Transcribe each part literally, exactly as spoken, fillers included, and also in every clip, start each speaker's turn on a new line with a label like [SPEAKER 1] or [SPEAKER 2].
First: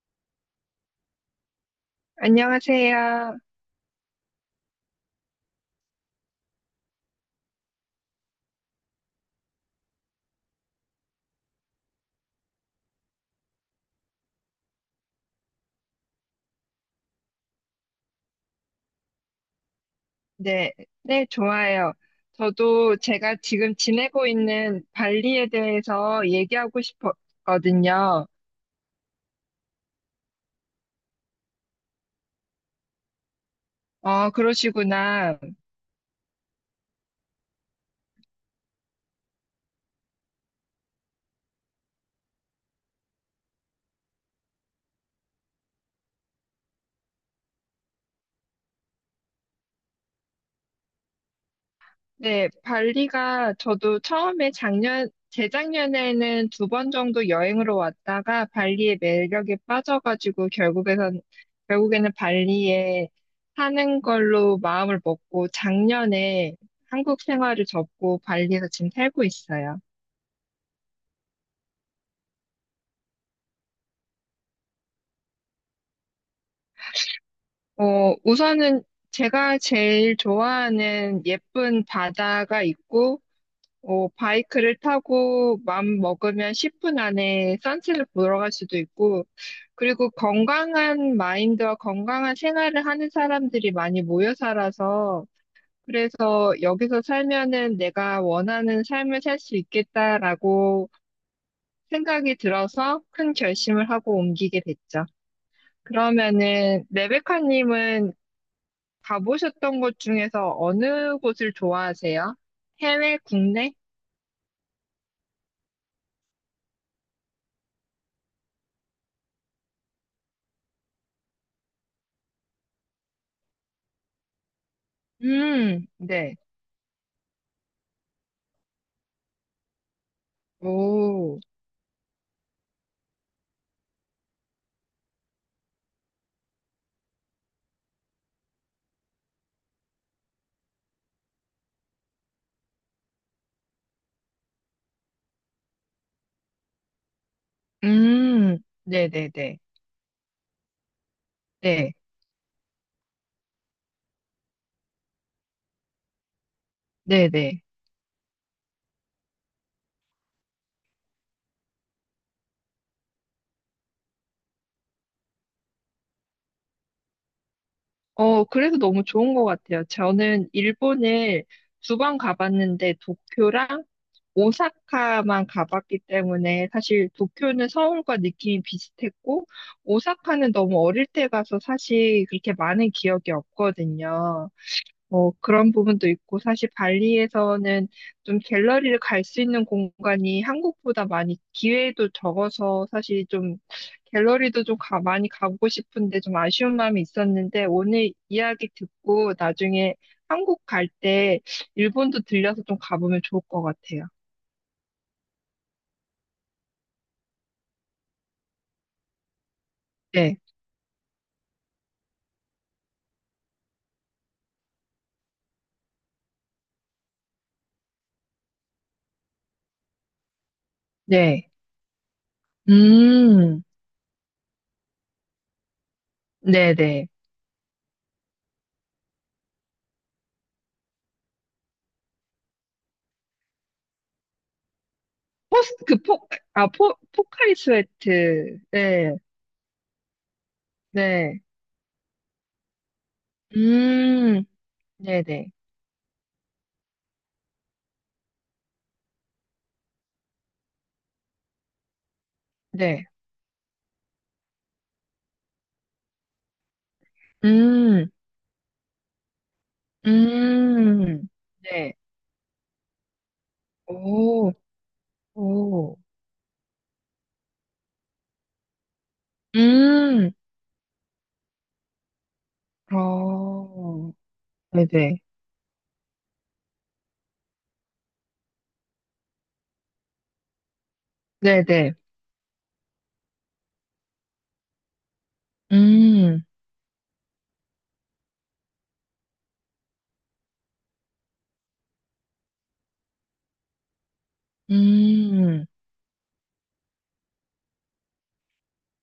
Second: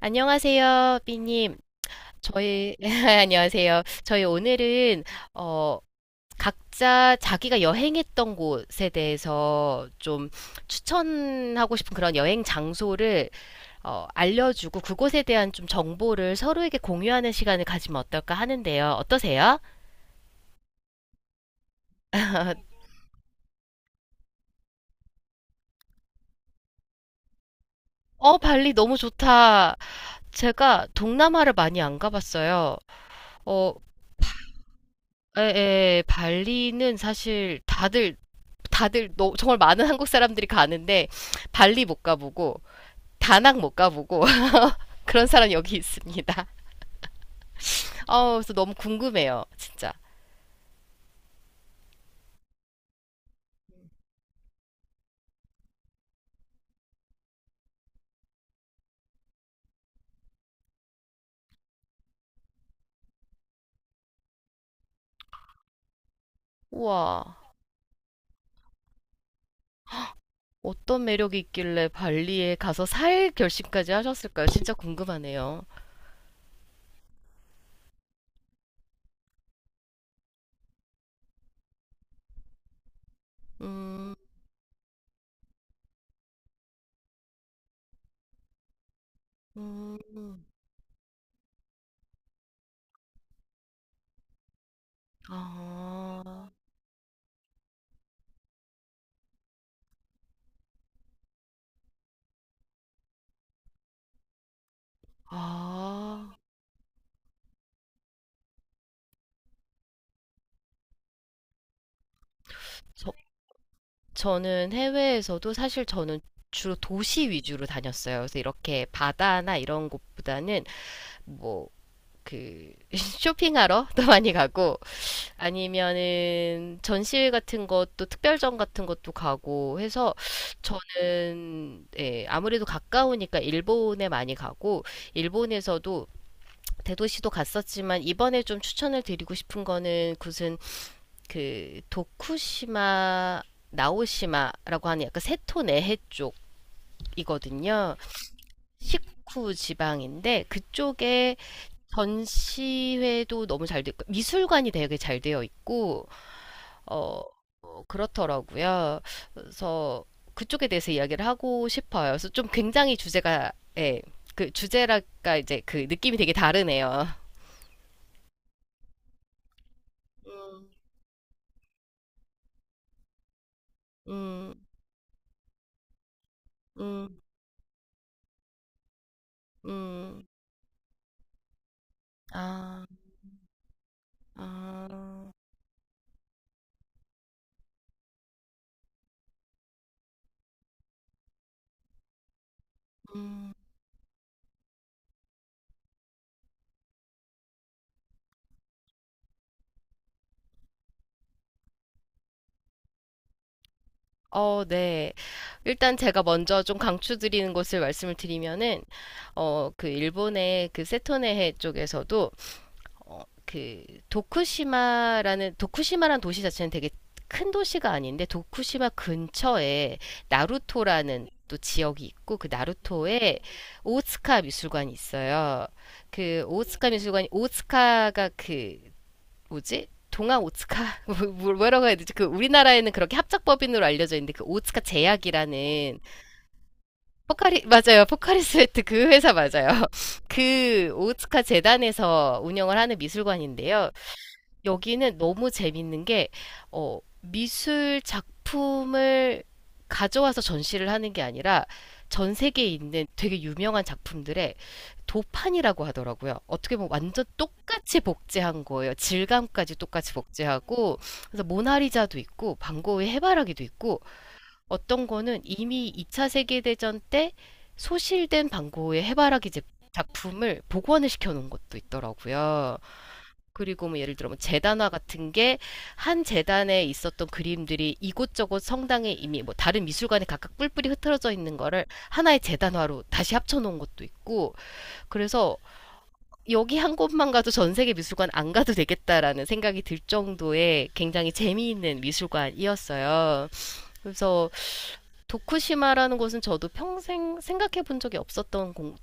[SPEAKER 1] 안녕하세요, 삐님. 저희,
[SPEAKER 2] 안녕하세요.
[SPEAKER 1] 안녕하세요. 저희 오늘은, 어, 각자 자기가 여행했던 곳에 대해서 좀 추천하고 싶은 그런 여행 장소를, 어, 알려주고 그곳에 대한 좀 정보를 서로에게 공유하는 시간을 가지면 어떨까 하는데요. 어떠세요?
[SPEAKER 2] 네, 네, 좋아요. 저도 제가 지금 지내고 있는 발리에 대해서 얘기하고 싶었거든요.
[SPEAKER 1] 어, 발리 너무 좋다. 제가 동남아를 많이 안 가봤어요. 어,
[SPEAKER 2] 어, 그러시구나.
[SPEAKER 1] 에, 에, 발리는 사실 다들 다들 너, 정말 많은 한국 사람들이 가는데 발리 못 가보고 다낭 못 가보고 그런 사람 이 여기 있습니다. 아, 그래서 너무 궁금해요, 진짜.
[SPEAKER 2] 네, 발리가 저도 처음에 작년, 재작년에는 두 번 정도 여행으로 왔다가 발리의 매력에 빠져가지고 결국에선, 결국에는 발리에 사는 걸로 마음을 먹고 작년에 한국
[SPEAKER 1] 우와,
[SPEAKER 2] 생활을 접고 발리에서 지금 살고 있어요.
[SPEAKER 1] 어떤 매력이 있길래 발리에 가서 살 결심까지 하셨을까요? 진짜 궁금하네요.
[SPEAKER 2] 어, 우선은 제가 제일 좋아하는 예쁜 바다가 있고, 어,
[SPEAKER 1] 음,
[SPEAKER 2] 바이크를 타고 맘 먹으면 십 분 안에 선셋을 보러 갈 수도 있고, 그리고
[SPEAKER 1] 음,
[SPEAKER 2] 건강한 마인드와 건강한 생활을 하는 사람들이 많이 모여 살아서,
[SPEAKER 1] 아,
[SPEAKER 2] 그래서 여기서 살면은 내가 원하는 삶을 살 수 있겠다라고 생각이 들어서 큰 결심을 하고 옮기게 됐죠.
[SPEAKER 1] 아,
[SPEAKER 2] 그러면은 레베카님은 가보셨던 곳 중에서 어느 곳을 좋아하세요?
[SPEAKER 1] 저,
[SPEAKER 2] 해외, 국내?
[SPEAKER 1] 저는 해외에서도 사실 저는 주로 도시 위주로 다녔어요. 그래서 이렇게 바다나 이런 곳보다는 뭐 그 쇼핑하러 또 많이 가고
[SPEAKER 2] 음, 네.
[SPEAKER 1] 아니면은 전시회 같은 것도 특별전 같은 것도 가고 해서
[SPEAKER 2] 오,
[SPEAKER 1] 저는 예, 아무래도 가까우니까 일본에 많이 가고 일본에서도 대도시도 갔었지만 이번에 좀 추천을 드리고 싶은 거는 무슨 그 도쿠시마 나오시마라고 하는 약간 세토 내해 쪽이거든요.
[SPEAKER 2] 음,
[SPEAKER 1] 식후
[SPEAKER 2] 네네네.
[SPEAKER 1] 지방인데 그쪽에
[SPEAKER 2] 네,
[SPEAKER 1] 전시회도 너무 잘 됐고 미술관이 되게 잘 되어 있고 어
[SPEAKER 2] 네네.
[SPEAKER 1] 그렇더라고요. 그래서 그쪽에 대해서 이야기를 하고 싶어요. 그래서 좀 굉장히 주제가 예, 그 주제랄까 이제 그 느낌이 되게 다르네요.
[SPEAKER 2] 어, 그래서 너무 좋은 것 같아요. 저는
[SPEAKER 1] 음,
[SPEAKER 2] 일본을 두 번 가봤는데 도쿄랑
[SPEAKER 1] 음,
[SPEAKER 2] 오사카만 가봤기 때문에 사실
[SPEAKER 1] 음,
[SPEAKER 2] 도쿄는 서울과 느낌이 비슷했고
[SPEAKER 1] 음,
[SPEAKER 2] 오사카는 너무 어릴 때 가서 사실 그렇게
[SPEAKER 1] 아,
[SPEAKER 2] 많은 기억이 없거든요.
[SPEAKER 1] 아,
[SPEAKER 2] 뭐 그런 부분도 있고 사실 발리에서는 좀 갤러리를 갈 수 있는 공간이 한국보다 많이 기회도 적어서 사실
[SPEAKER 1] 음,
[SPEAKER 2] 좀 갤러리도 좀 가, 많이 가보고 싶은데 좀 아쉬운 마음이 있었는데 오늘 이야기 듣고 나중에 한국 갈 때 일본도 들려서 좀 가보면 좋을 것 같아요.
[SPEAKER 1] 어, 네. 일단 제가 먼저 좀 강추드리는 것을 말씀을 드리면은, 어, 그
[SPEAKER 2] 네,
[SPEAKER 1] 일본의 그 세토네해 쪽에서도 어, 그 도쿠시마라는 도쿠시마라는 도시 자체는 되게 큰 도시가 아닌데 도쿠시마 근처에 나루토라는
[SPEAKER 2] 네,
[SPEAKER 1] 또 지역이 있고 그 나루토에
[SPEAKER 2] 음,
[SPEAKER 1] 오츠카 미술관이 있어요. 그
[SPEAKER 2] 네,
[SPEAKER 1] 오츠카
[SPEAKER 2] 네.
[SPEAKER 1] 미술관이 오츠카가 그 뭐지? 동아 오츠카 뭐- 뭐라고 해야 되지? 그 우리나라에는 그렇게 합작법인으로 알려져 있는데 그 오츠카
[SPEAKER 2] 포스 그
[SPEAKER 1] 제약이라는
[SPEAKER 2] 포, 아, 포, 포카리
[SPEAKER 1] 포카리 맞아요. 포카리
[SPEAKER 2] 스웨트.
[SPEAKER 1] 스웨트 그
[SPEAKER 2] 네,
[SPEAKER 1] 회사 맞아요. 그 오츠카
[SPEAKER 2] 네,
[SPEAKER 1] 재단에서 운영을 하는 미술관인데요.
[SPEAKER 2] 음,
[SPEAKER 1] 여기는
[SPEAKER 2] 네,
[SPEAKER 1] 너무
[SPEAKER 2] 네,
[SPEAKER 1] 재밌는 게, 어, 미술 작품을 가져와서 전시를 하는 게 아니라 전 세계에 있는
[SPEAKER 2] 네.
[SPEAKER 1] 되게 유명한 작품들의 도판이라고 하더라고요. 어떻게 보면 완전 똑같이
[SPEAKER 2] 음,
[SPEAKER 1] 복제한 거예요. 질감까지 똑같이 복제하고,
[SPEAKER 2] 음,
[SPEAKER 1] 그래서
[SPEAKER 2] 네.
[SPEAKER 1] 모나리자도 있고, 반 고흐의 해바라기도 있고,
[SPEAKER 2] 오,
[SPEAKER 1] 어떤 거는 이미
[SPEAKER 2] 오,
[SPEAKER 1] 이차 세계대전 때 소실된 반 고흐의 해바라기
[SPEAKER 2] 음,
[SPEAKER 1] 작품을 복원을 시켜 놓은 것도 있더라고요. 그리고 뭐
[SPEAKER 2] 어,
[SPEAKER 1] 예를 들어 뭐 재단화
[SPEAKER 2] 네네,
[SPEAKER 1] 같은 게 한 재단에 있었던 그림들이 이곳저곳 성당에 이미 뭐 다른 미술관에 각각 뿔뿔이 흩어져 있는 거를
[SPEAKER 2] 네네,
[SPEAKER 1] 하나의 재단화로 다시 합쳐놓은 것도 있고 그래서
[SPEAKER 2] 음,
[SPEAKER 1] 여기 한 곳만 가도 전 세계 미술관 안 가도 되겠다라는 생각이 들 정도의 굉장히 재미있는 미술관이었어요. 그래서
[SPEAKER 2] 음,
[SPEAKER 1] 도쿠시마라는 곳은 저도 평생 생각해 본 적이 없었던 공-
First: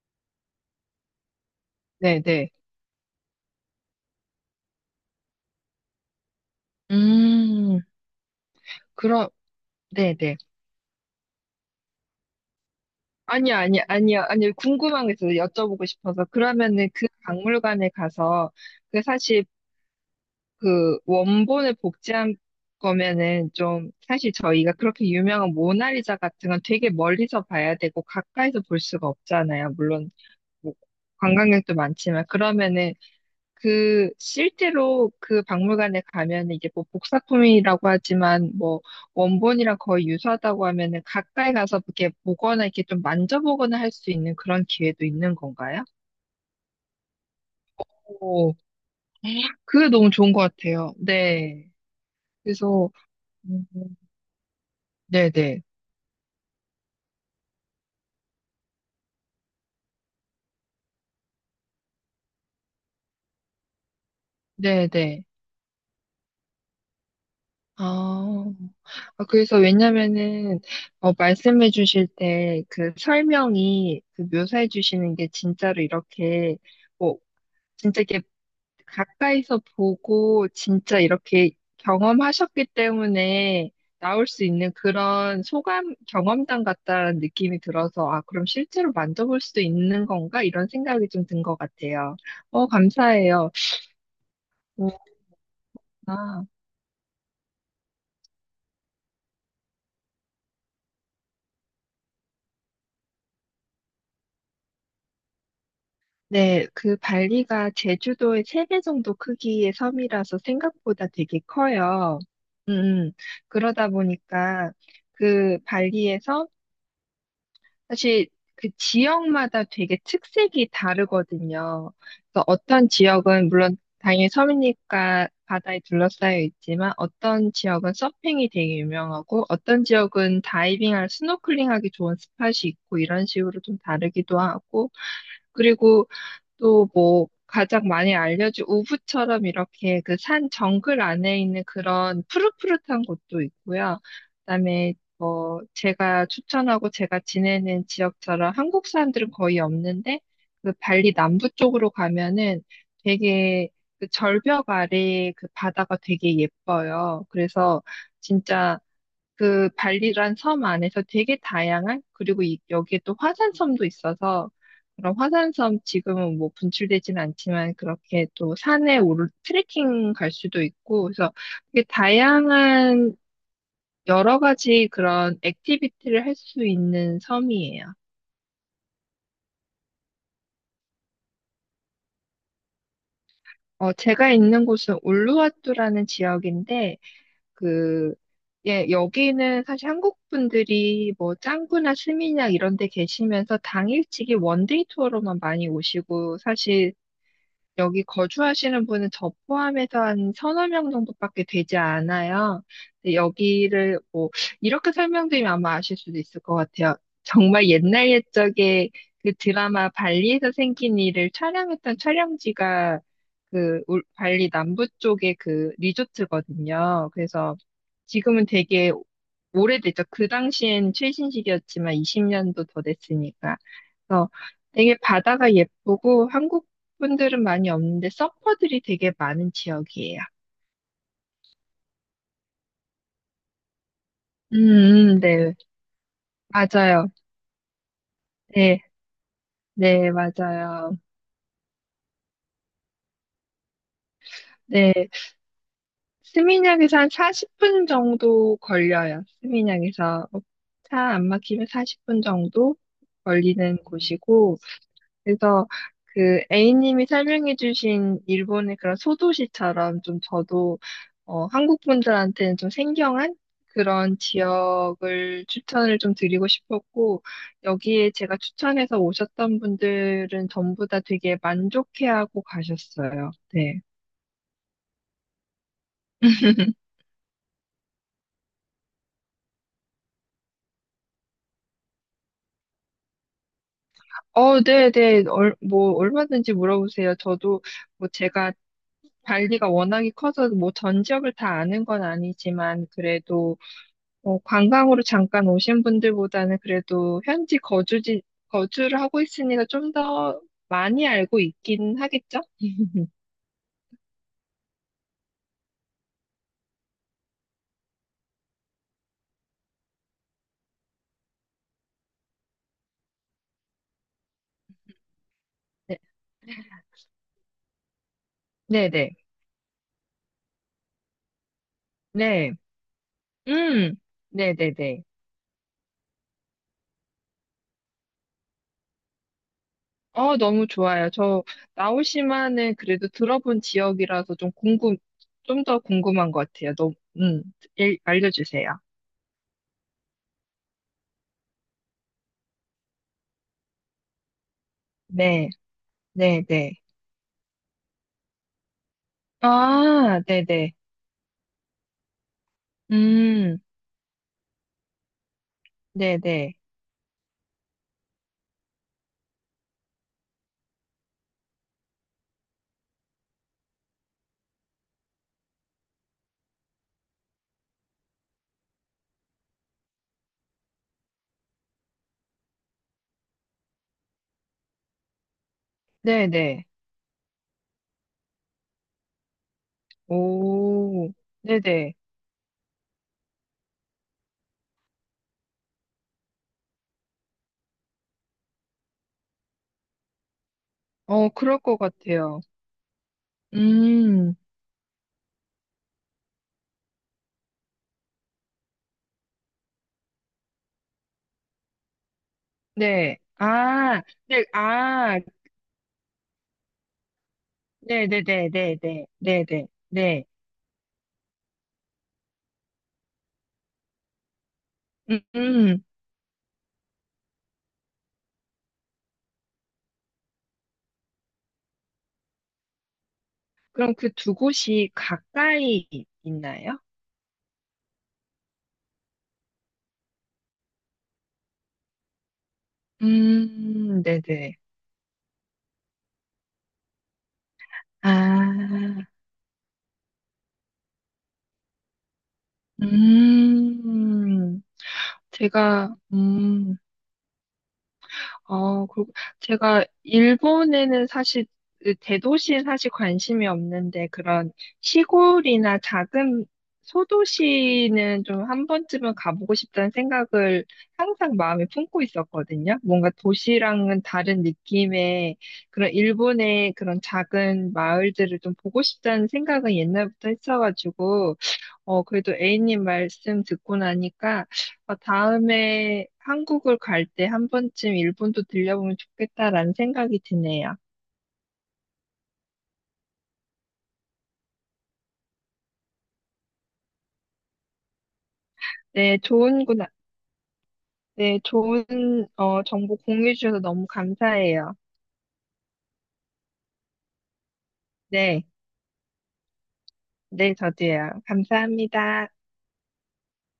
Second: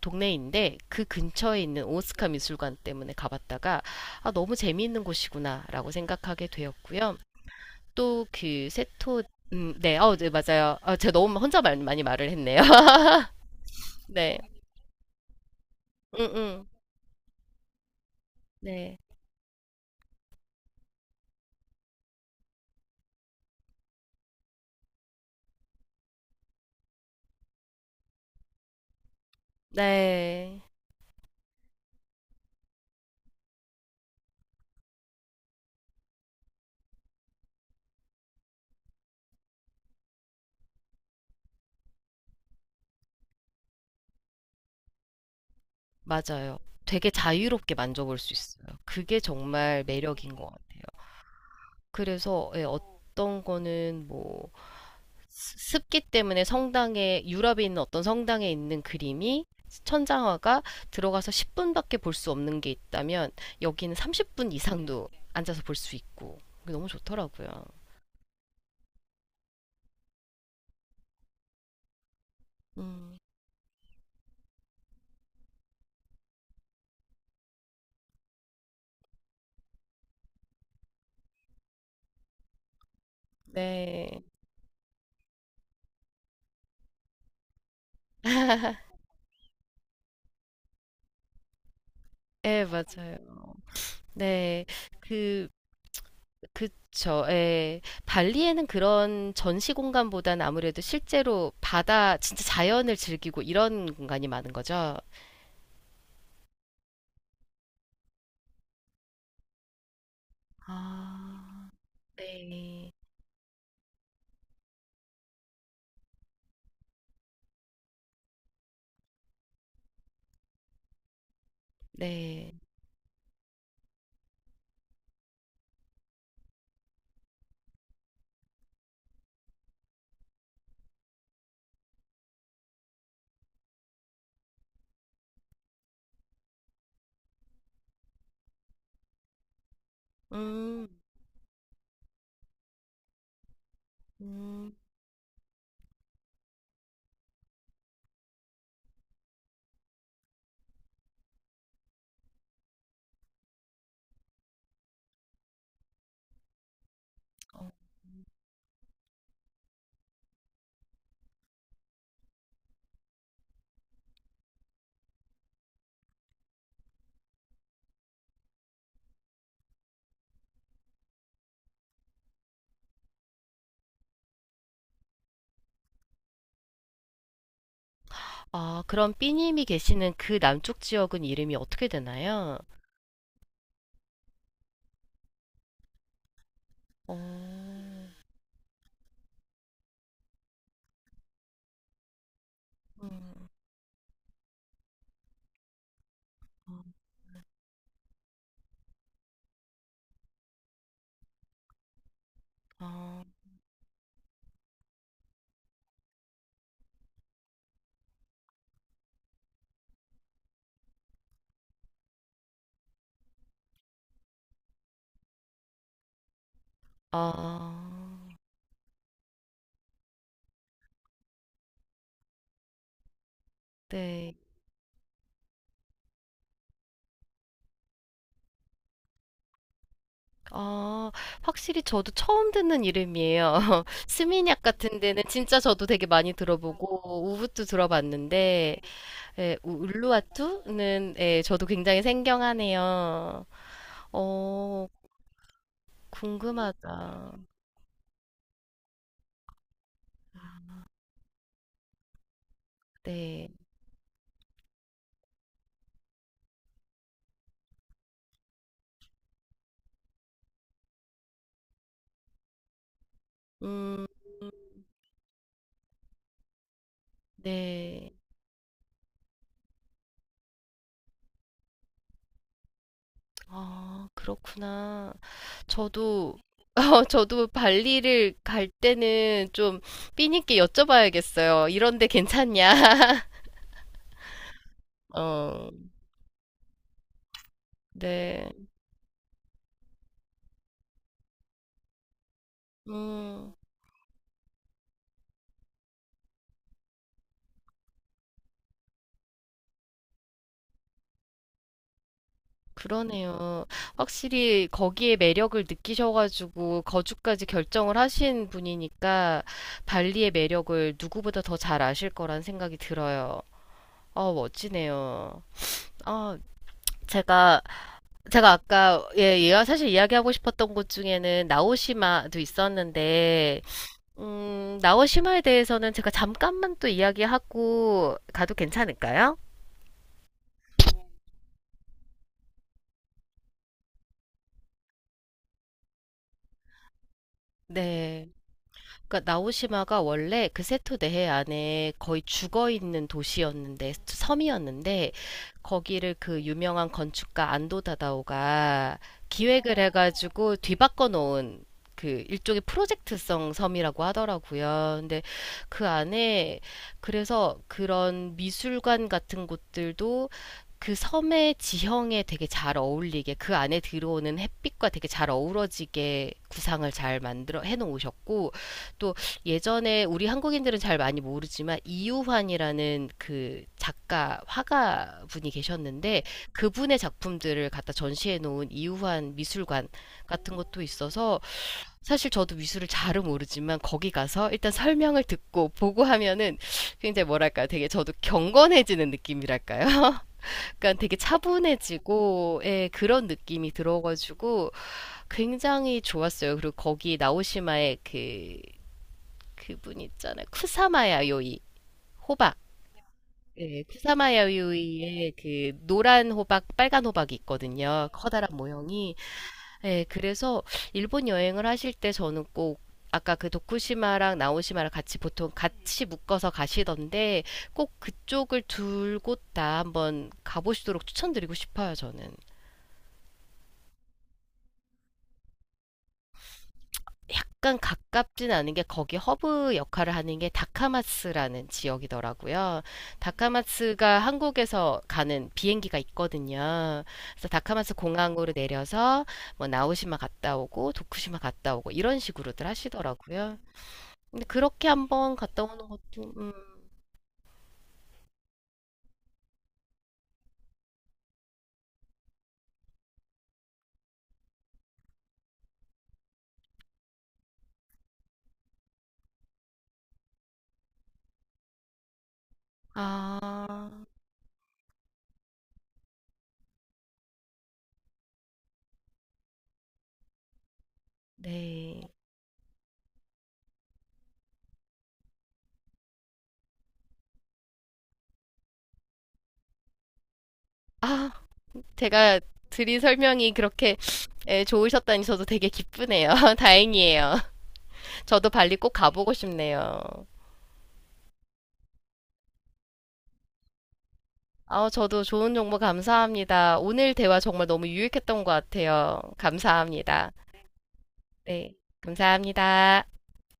[SPEAKER 1] 동네인데 그 근처에 있는 오스카
[SPEAKER 2] 네네,
[SPEAKER 1] 미술관 때문에 가봤다가 아, 너무 재미있는 곳이구나라고 생각하게 되었고요.
[SPEAKER 2] 음,
[SPEAKER 1] 또 그 세토
[SPEAKER 2] 그럼,
[SPEAKER 1] 음, 네, 어, 네,
[SPEAKER 2] 네네.
[SPEAKER 1] 맞아요. 아, 제가 너무 혼자 말, 많이 말을 했네요.
[SPEAKER 2] 아니요, 아니요, 아니요,
[SPEAKER 1] 네,
[SPEAKER 2] 아니요. 궁금한 게 있어서 여쭤보고
[SPEAKER 1] 음,
[SPEAKER 2] 싶어서.
[SPEAKER 1] 음,
[SPEAKER 2] 그러면은 그 박물관에 가서,
[SPEAKER 1] 네,
[SPEAKER 2] 그 사실 그 원본을 복제한 거면은 좀 사실 저희가 그렇게 유명한 모나리자 같은 건 되게 멀리서 봐야 되고 가까이서 볼 수가 없잖아요. 물론
[SPEAKER 1] 네,
[SPEAKER 2] 뭐 관광객도 많지만 그러면은 그 실제로 그 박물관에 가면은 이게 뭐 복사품이라고 하지만 뭐 원본이랑 거의 유사하다고 하면은 가까이 가서 이렇게 보거나 이렇게 좀 만져보거나 할 수 있는 그런 기회도 있는 건가요?
[SPEAKER 1] 맞아요. 되게 자유롭게 만져볼 수
[SPEAKER 2] 오,
[SPEAKER 1] 있어요. 그게 정말
[SPEAKER 2] 그게 너무
[SPEAKER 1] 매력인
[SPEAKER 2] 좋은 것
[SPEAKER 1] 것 같아요.
[SPEAKER 2] 같아요. 네.
[SPEAKER 1] 그래서 예,
[SPEAKER 2] 그래서
[SPEAKER 1] 어떤
[SPEAKER 2] 음.
[SPEAKER 1] 거는 뭐
[SPEAKER 2] 네네.
[SPEAKER 1] 습- 기 때문에 성당에 유럽에 있는 어떤 성당에 있는 그림이 천장화가 들어가서 십 분밖에 볼 수 없는 게 있다면 여기는 삼십 분 이상도
[SPEAKER 2] 네네.
[SPEAKER 1] 앉아서 볼 수 있고 너무 좋더라고요.
[SPEAKER 2] 아, 아, 그래서 왜냐면은, 어, 말씀해 주실 때 그
[SPEAKER 1] 음,
[SPEAKER 2] 설명이 그 묘사해 주시는 게 진짜로 이렇게, 뭐, 진짜 이렇게 가까이서 보고 진짜 이렇게 경험하셨기 때문에
[SPEAKER 1] 네.
[SPEAKER 2] 나올 수 있는 그런 소감, 경험담 같다는 느낌이 들어서, 아, 그럼 실제로 만져볼 수도 있는 건가? 이런 생각이 좀 든 것 같아요.
[SPEAKER 1] 예,
[SPEAKER 2] 어,
[SPEAKER 1] 맞아요.
[SPEAKER 2] 감사해요.
[SPEAKER 1] 네.
[SPEAKER 2] 오,
[SPEAKER 1] 그, 그쵸. 예. 발리에는 그런 전시 공간보단 아무래도 실제로 바다, 진짜 자연을 즐기고 이런 공간이 많은 거죠.
[SPEAKER 2] 네, 그 발리가 제주도의 세 배 정도 크기의 섬이라서 생각보다 되게
[SPEAKER 1] 아,
[SPEAKER 2] 커요.
[SPEAKER 1] 네.
[SPEAKER 2] 음, 음. 그러다 보니까 그 발리에서 사실 그 지역마다 되게 특색이 다르거든요. 그래서
[SPEAKER 1] 네.
[SPEAKER 2] 어떤 지역은 물론 당연히 섬이니까 바다에 둘러싸여 있지만 어떤 지역은 서핑이 되게 유명하고 어떤 지역은 다이빙할 스노클링하기 좋은 스팟이 있고 이런 식으로 좀 다르기도 하고 그리고 또 뭐 가장 많이 알려진 우붓처럼 이렇게 그 산
[SPEAKER 1] 음,
[SPEAKER 2] 정글 안에 있는 그런 푸릇푸릇한 곳도 있고요.
[SPEAKER 1] 음,
[SPEAKER 2] 그다음에 어, 제가 추천하고 제가 지내는 지역처럼 한국 사람들은 거의 없는데, 그 발리 남부 쪽으로 가면은 되게 그 절벽 아래 그 바다가 되게 예뻐요.
[SPEAKER 1] 어.
[SPEAKER 2] 그래서 진짜 그 발리란 섬 안에서 되게 다양한, 그리고 이- 여기에 또 화산섬도 있어서, 그런 화산섬 지금은 뭐 분출되진 않지만 그렇게 또 산에 오르 트레킹 갈 수도 있고, 그래서 되게 다양한 여러 가지 그런 액티비티를 할 수 있는 섬이에요.
[SPEAKER 1] 아, 그럼 삐님이 계시는 그 남쪽 지역은 이름이 어떻게 되나요?
[SPEAKER 2] 어, 제가 있는 곳은 울루와뚜라는 지역인데,
[SPEAKER 1] 어,
[SPEAKER 2] 그, 예, 여기는 사실 한국 분들이 뭐 짱구나 스미냑 이런 데
[SPEAKER 1] 음,
[SPEAKER 2] 계시면서 당일치기 원데이 투어로만 많이 오시고, 사실 여기 거주하시는 분은 저 포함해서 한 서너 명 정도밖에 되지 않아요. 근데
[SPEAKER 1] 아,
[SPEAKER 2] 여기를 뭐 이렇게 설명드리면 아마 아실 수도 있을 것 같아요. 정말 옛날 옛적에 그 드라마 발리에서 생긴 일을 촬영했던 촬영지가 그 울- 발리 남부 쪽의 그 리조트거든요. 그래서
[SPEAKER 1] 아,
[SPEAKER 2] 지금은 되게 오래됐죠. 그 당시엔 최신식이었지만 이십 년도 더 됐으니까. 그래서
[SPEAKER 1] 네.
[SPEAKER 2] 되게 바다가 예쁘고 한국 분들은 많이 없는데 서퍼들이 되게 많은 지역이에요.
[SPEAKER 1] 아, 확실히 저도 처음 듣는 이름이에요. 스미냑 같은
[SPEAKER 2] 음, 음,
[SPEAKER 1] 데는
[SPEAKER 2] 네,
[SPEAKER 1] 진짜 저도 되게 많이
[SPEAKER 2] 맞아요.
[SPEAKER 1] 들어보고, 우붓도 들어봤는데,
[SPEAKER 2] 네,
[SPEAKER 1] 예, 우-
[SPEAKER 2] 네, 맞아요.
[SPEAKER 1] 울루와투는, 예, 저도 굉장히 생경하네요. 어,
[SPEAKER 2] 네, 스미냑에서 한
[SPEAKER 1] 궁금하다.
[SPEAKER 2] 사십 분 정도 걸려요. 스미냑에서 차 안 막히면 사십 분 정도
[SPEAKER 1] 네.
[SPEAKER 2] 걸리는 곳이고, 그래서 그 A님이 설명해주신 일본의 그런 소도시처럼 좀 저도 어, 한국 분들한테는 좀 생경한
[SPEAKER 1] 음,
[SPEAKER 2] 그런 지역을 추천을 좀 드리고 싶었고 여기에
[SPEAKER 1] 네.
[SPEAKER 2] 제가 추천해서 오셨던 분들은 전부 다 되게 만족해하고 가셨어요. 네.
[SPEAKER 1] 아, 그렇구나. 저도, 어, 저도 발리를 갈 때는 좀 삐님께 여쭤봐야겠어요. 이런데 괜찮냐?
[SPEAKER 2] 어, 네, 네. 얼,
[SPEAKER 1] 어,
[SPEAKER 2] 뭐 얼마든지 물어보세요. 저도 뭐 제가
[SPEAKER 1] 네.
[SPEAKER 2] 발리가 워낙에 커서 뭐 전 지역을 다 아는 건 아니지만
[SPEAKER 1] 음,
[SPEAKER 2] 그래도 어, 관광으로 잠깐 오신 분들보다는 그래도 현지 거주지, 거주를 하고 있으니까 좀 더 많이 알고 있긴 하겠죠?
[SPEAKER 1] 그러네요. 확실히 거기에 매력을 느끼셔가지고 거주까지 결정을 하신 분이니까 발리의 매력을 누구보다 더 잘 아실 거란 생각이 들어요. 어, 멋지네요.
[SPEAKER 2] 네,
[SPEAKER 1] 아, 제가 제가 아까
[SPEAKER 2] 네네.
[SPEAKER 1] 예, 얘와 사실 이야기하고 싶었던 곳 중에는 나오시마도
[SPEAKER 2] 네.
[SPEAKER 1] 있었는데
[SPEAKER 2] 음,
[SPEAKER 1] 음,
[SPEAKER 2] 네네네.
[SPEAKER 1] 나오시마에 대해서는 제가 잠깐만 또 이야기하고 가도 괜찮을까요?
[SPEAKER 2] 어, 너무 좋아요. 저 나오시마는 그래도 들어본 지역이라서 좀 궁금, 좀 더 궁금한 것 같아요. 너무, 음, 일-
[SPEAKER 1] 네.
[SPEAKER 2] 알려주세요.
[SPEAKER 1] 그러니까 나오시마가 원래 그 세토 내해 안에 거의 죽어 있는 도시였는데 섬이었는데
[SPEAKER 2] 네,
[SPEAKER 1] 거기를 그
[SPEAKER 2] 네네.
[SPEAKER 1] 유명한 건축가 안도 다다오가 기획을
[SPEAKER 2] 아,
[SPEAKER 1] 해가지고
[SPEAKER 2] 네네.
[SPEAKER 1] 뒤바꿔 놓은 그 일종의 프로젝트성
[SPEAKER 2] 음,
[SPEAKER 1] 섬이라고 하더라고요. 근데 그
[SPEAKER 2] 네네.
[SPEAKER 1] 안에 그래서 그런 미술관 같은 곳들도 그 섬의 지형에 되게 잘 어울리게 그 안에 들어오는 햇빛과 되게 잘 어우러지게 구상을 잘 만들어 해 놓으셨고 또 예전에 우리 한국인들은 잘 많이 모르지만 이유환이라는 그 작가 화가 분이 계셨는데
[SPEAKER 2] 네네.
[SPEAKER 1] 그분의 작품들을 갖다 전시해 놓은 이유환 미술관 같은 것도
[SPEAKER 2] 오,
[SPEAKER 1] 있어서
[SPEAKER 2] 네네.
[SPEAKER 1] 사실 저도 미술을 잘은 모르지만 거기 가서 일단 설명을 듣고 보고 하면은 굉장히 뭐랄까 되게 저도 경건해지는 느낌이랄까요? 그러니까 되게
[SPEAKER 2] 어, 그럴 것 같아요.
[SPEAKER 1] 차분해지고 예, 그런 느낌이
[SPEAKER 2] 음,
[SPEAKER 1] 들어가지고 굉장히 좋았어요. 그리고 거기 나오시마의 그 그분 있잖아. 쿠사마야 요이. 호박.
[SPEAKER 2] 네.
[SPEAKER 1] 네,
[SPEAKER 2] 아, 네,
[SPEAKER 1] 쿠사마야
[SPEAKER 2] 아,
[SPEAKER 1] 요이의 그 노란 호박, 빨간 호박이 있거든요. 커다란
[SPEAKER 2] 네네네네네.
[SPEAKER 1] 모형이.
[SPEAKER 2] 네네.
[SPEAKER 1] 네,
[SPEAKER 2] 네.
[SPEAKER 1] 그래서 일본 여행을 하실 때 저는 꼭 아까 그 도쿠시마랑 나오시마랑 같이
[SPEAKER 2] 음,
[SPEAKER 1] 보통
[SPEAKER 2] 음.
[SPEAKER 1] 같이 묶어서 가시던데 꼭 그쪽을 둘 곳 다 한번 가보시도록 추천드리고 싶어요, 저는.
[SPEAKER 2] 그럼 그 두 곳이 가까이 있나요?
[SPEAKER 1] 약간 가깝진 않은 게 거기 허브 역할을 하는 게 다카마스라는 지역이더라고요.
[SPEAKER 2] 음,
[SPEAKER 1] 다카마스가
[SPEAKER 2] 네네.
[SPEAKER 1] 한국에서 가는 비행기가 있거든요. 그래서 다카마스 공항으로
[SPEAKER 2] 아,
[SPEAKER 1] 내려서 뭐 나오시마 갔다 오고 도쿠시마 갔다 오고 이런 식으로들 하시더라고요. 근데
[SPEAKER 2] 음,
[SPEAKER 1] 그렇게 한번 갔다 오는
[SPEAKER 2] 제가,
[SPEAKER 1] 것도 음,
[SPEAKER 2] 음. 어, 그, 제가 일본에는 사실 그 대도시에 사실 관심이 없는데 그런 시골이나 작은 소도시는 좀 한 번쯤은 가보고 싶다는 생각을 항상 마음에 품고 있었거든요. 뭔가
[SPEAKER 1] 아,
[SPEAKER 2] 도시랑은 다른 느낌의 그런 일본의 그런 작은 마을들을 좀 보고 싶다는 생각은 옛날부터 했어가지고 어,
[SPEAKER 1] 네.
[SPEAKER 2] 그래도 A님 말씀 듣고 나니까 어, 다음에 한국을 갈 때 한 번쯤 일본도 들려보면 좋겠다라는 생각이 드네요.
[SPEAKER 1] 아, 제가 드린 설명이 그렇게 예, 좋으셨다니 저도 되게 기쁘네요. 다행이에요. 저도 발리 꼭
[SPEAKER 2] 네,
[SPEAKER 1] 가보고
[SPEAKER 2] 좋은 구
[SPEAKER 1] 싶네요.
[SPEAKER 2] 네, 좋은 어, 정보 공유해 주셔서 너무 감사해요.
[SPEAKER 1] 아, 저도 좋은 정보 감사합니다. 오늘 대화 정말 너무 유익했던
[SPEAKER 2] 네,
[SPEAKER 1] 것 같아요. 감사합니다.
[SPEAKER 2] 네, 저도요.
[SPEAKER 1] 네,
[SPEAKER 2] 감사합니다.
[SPEAKER 1] 감사합니다.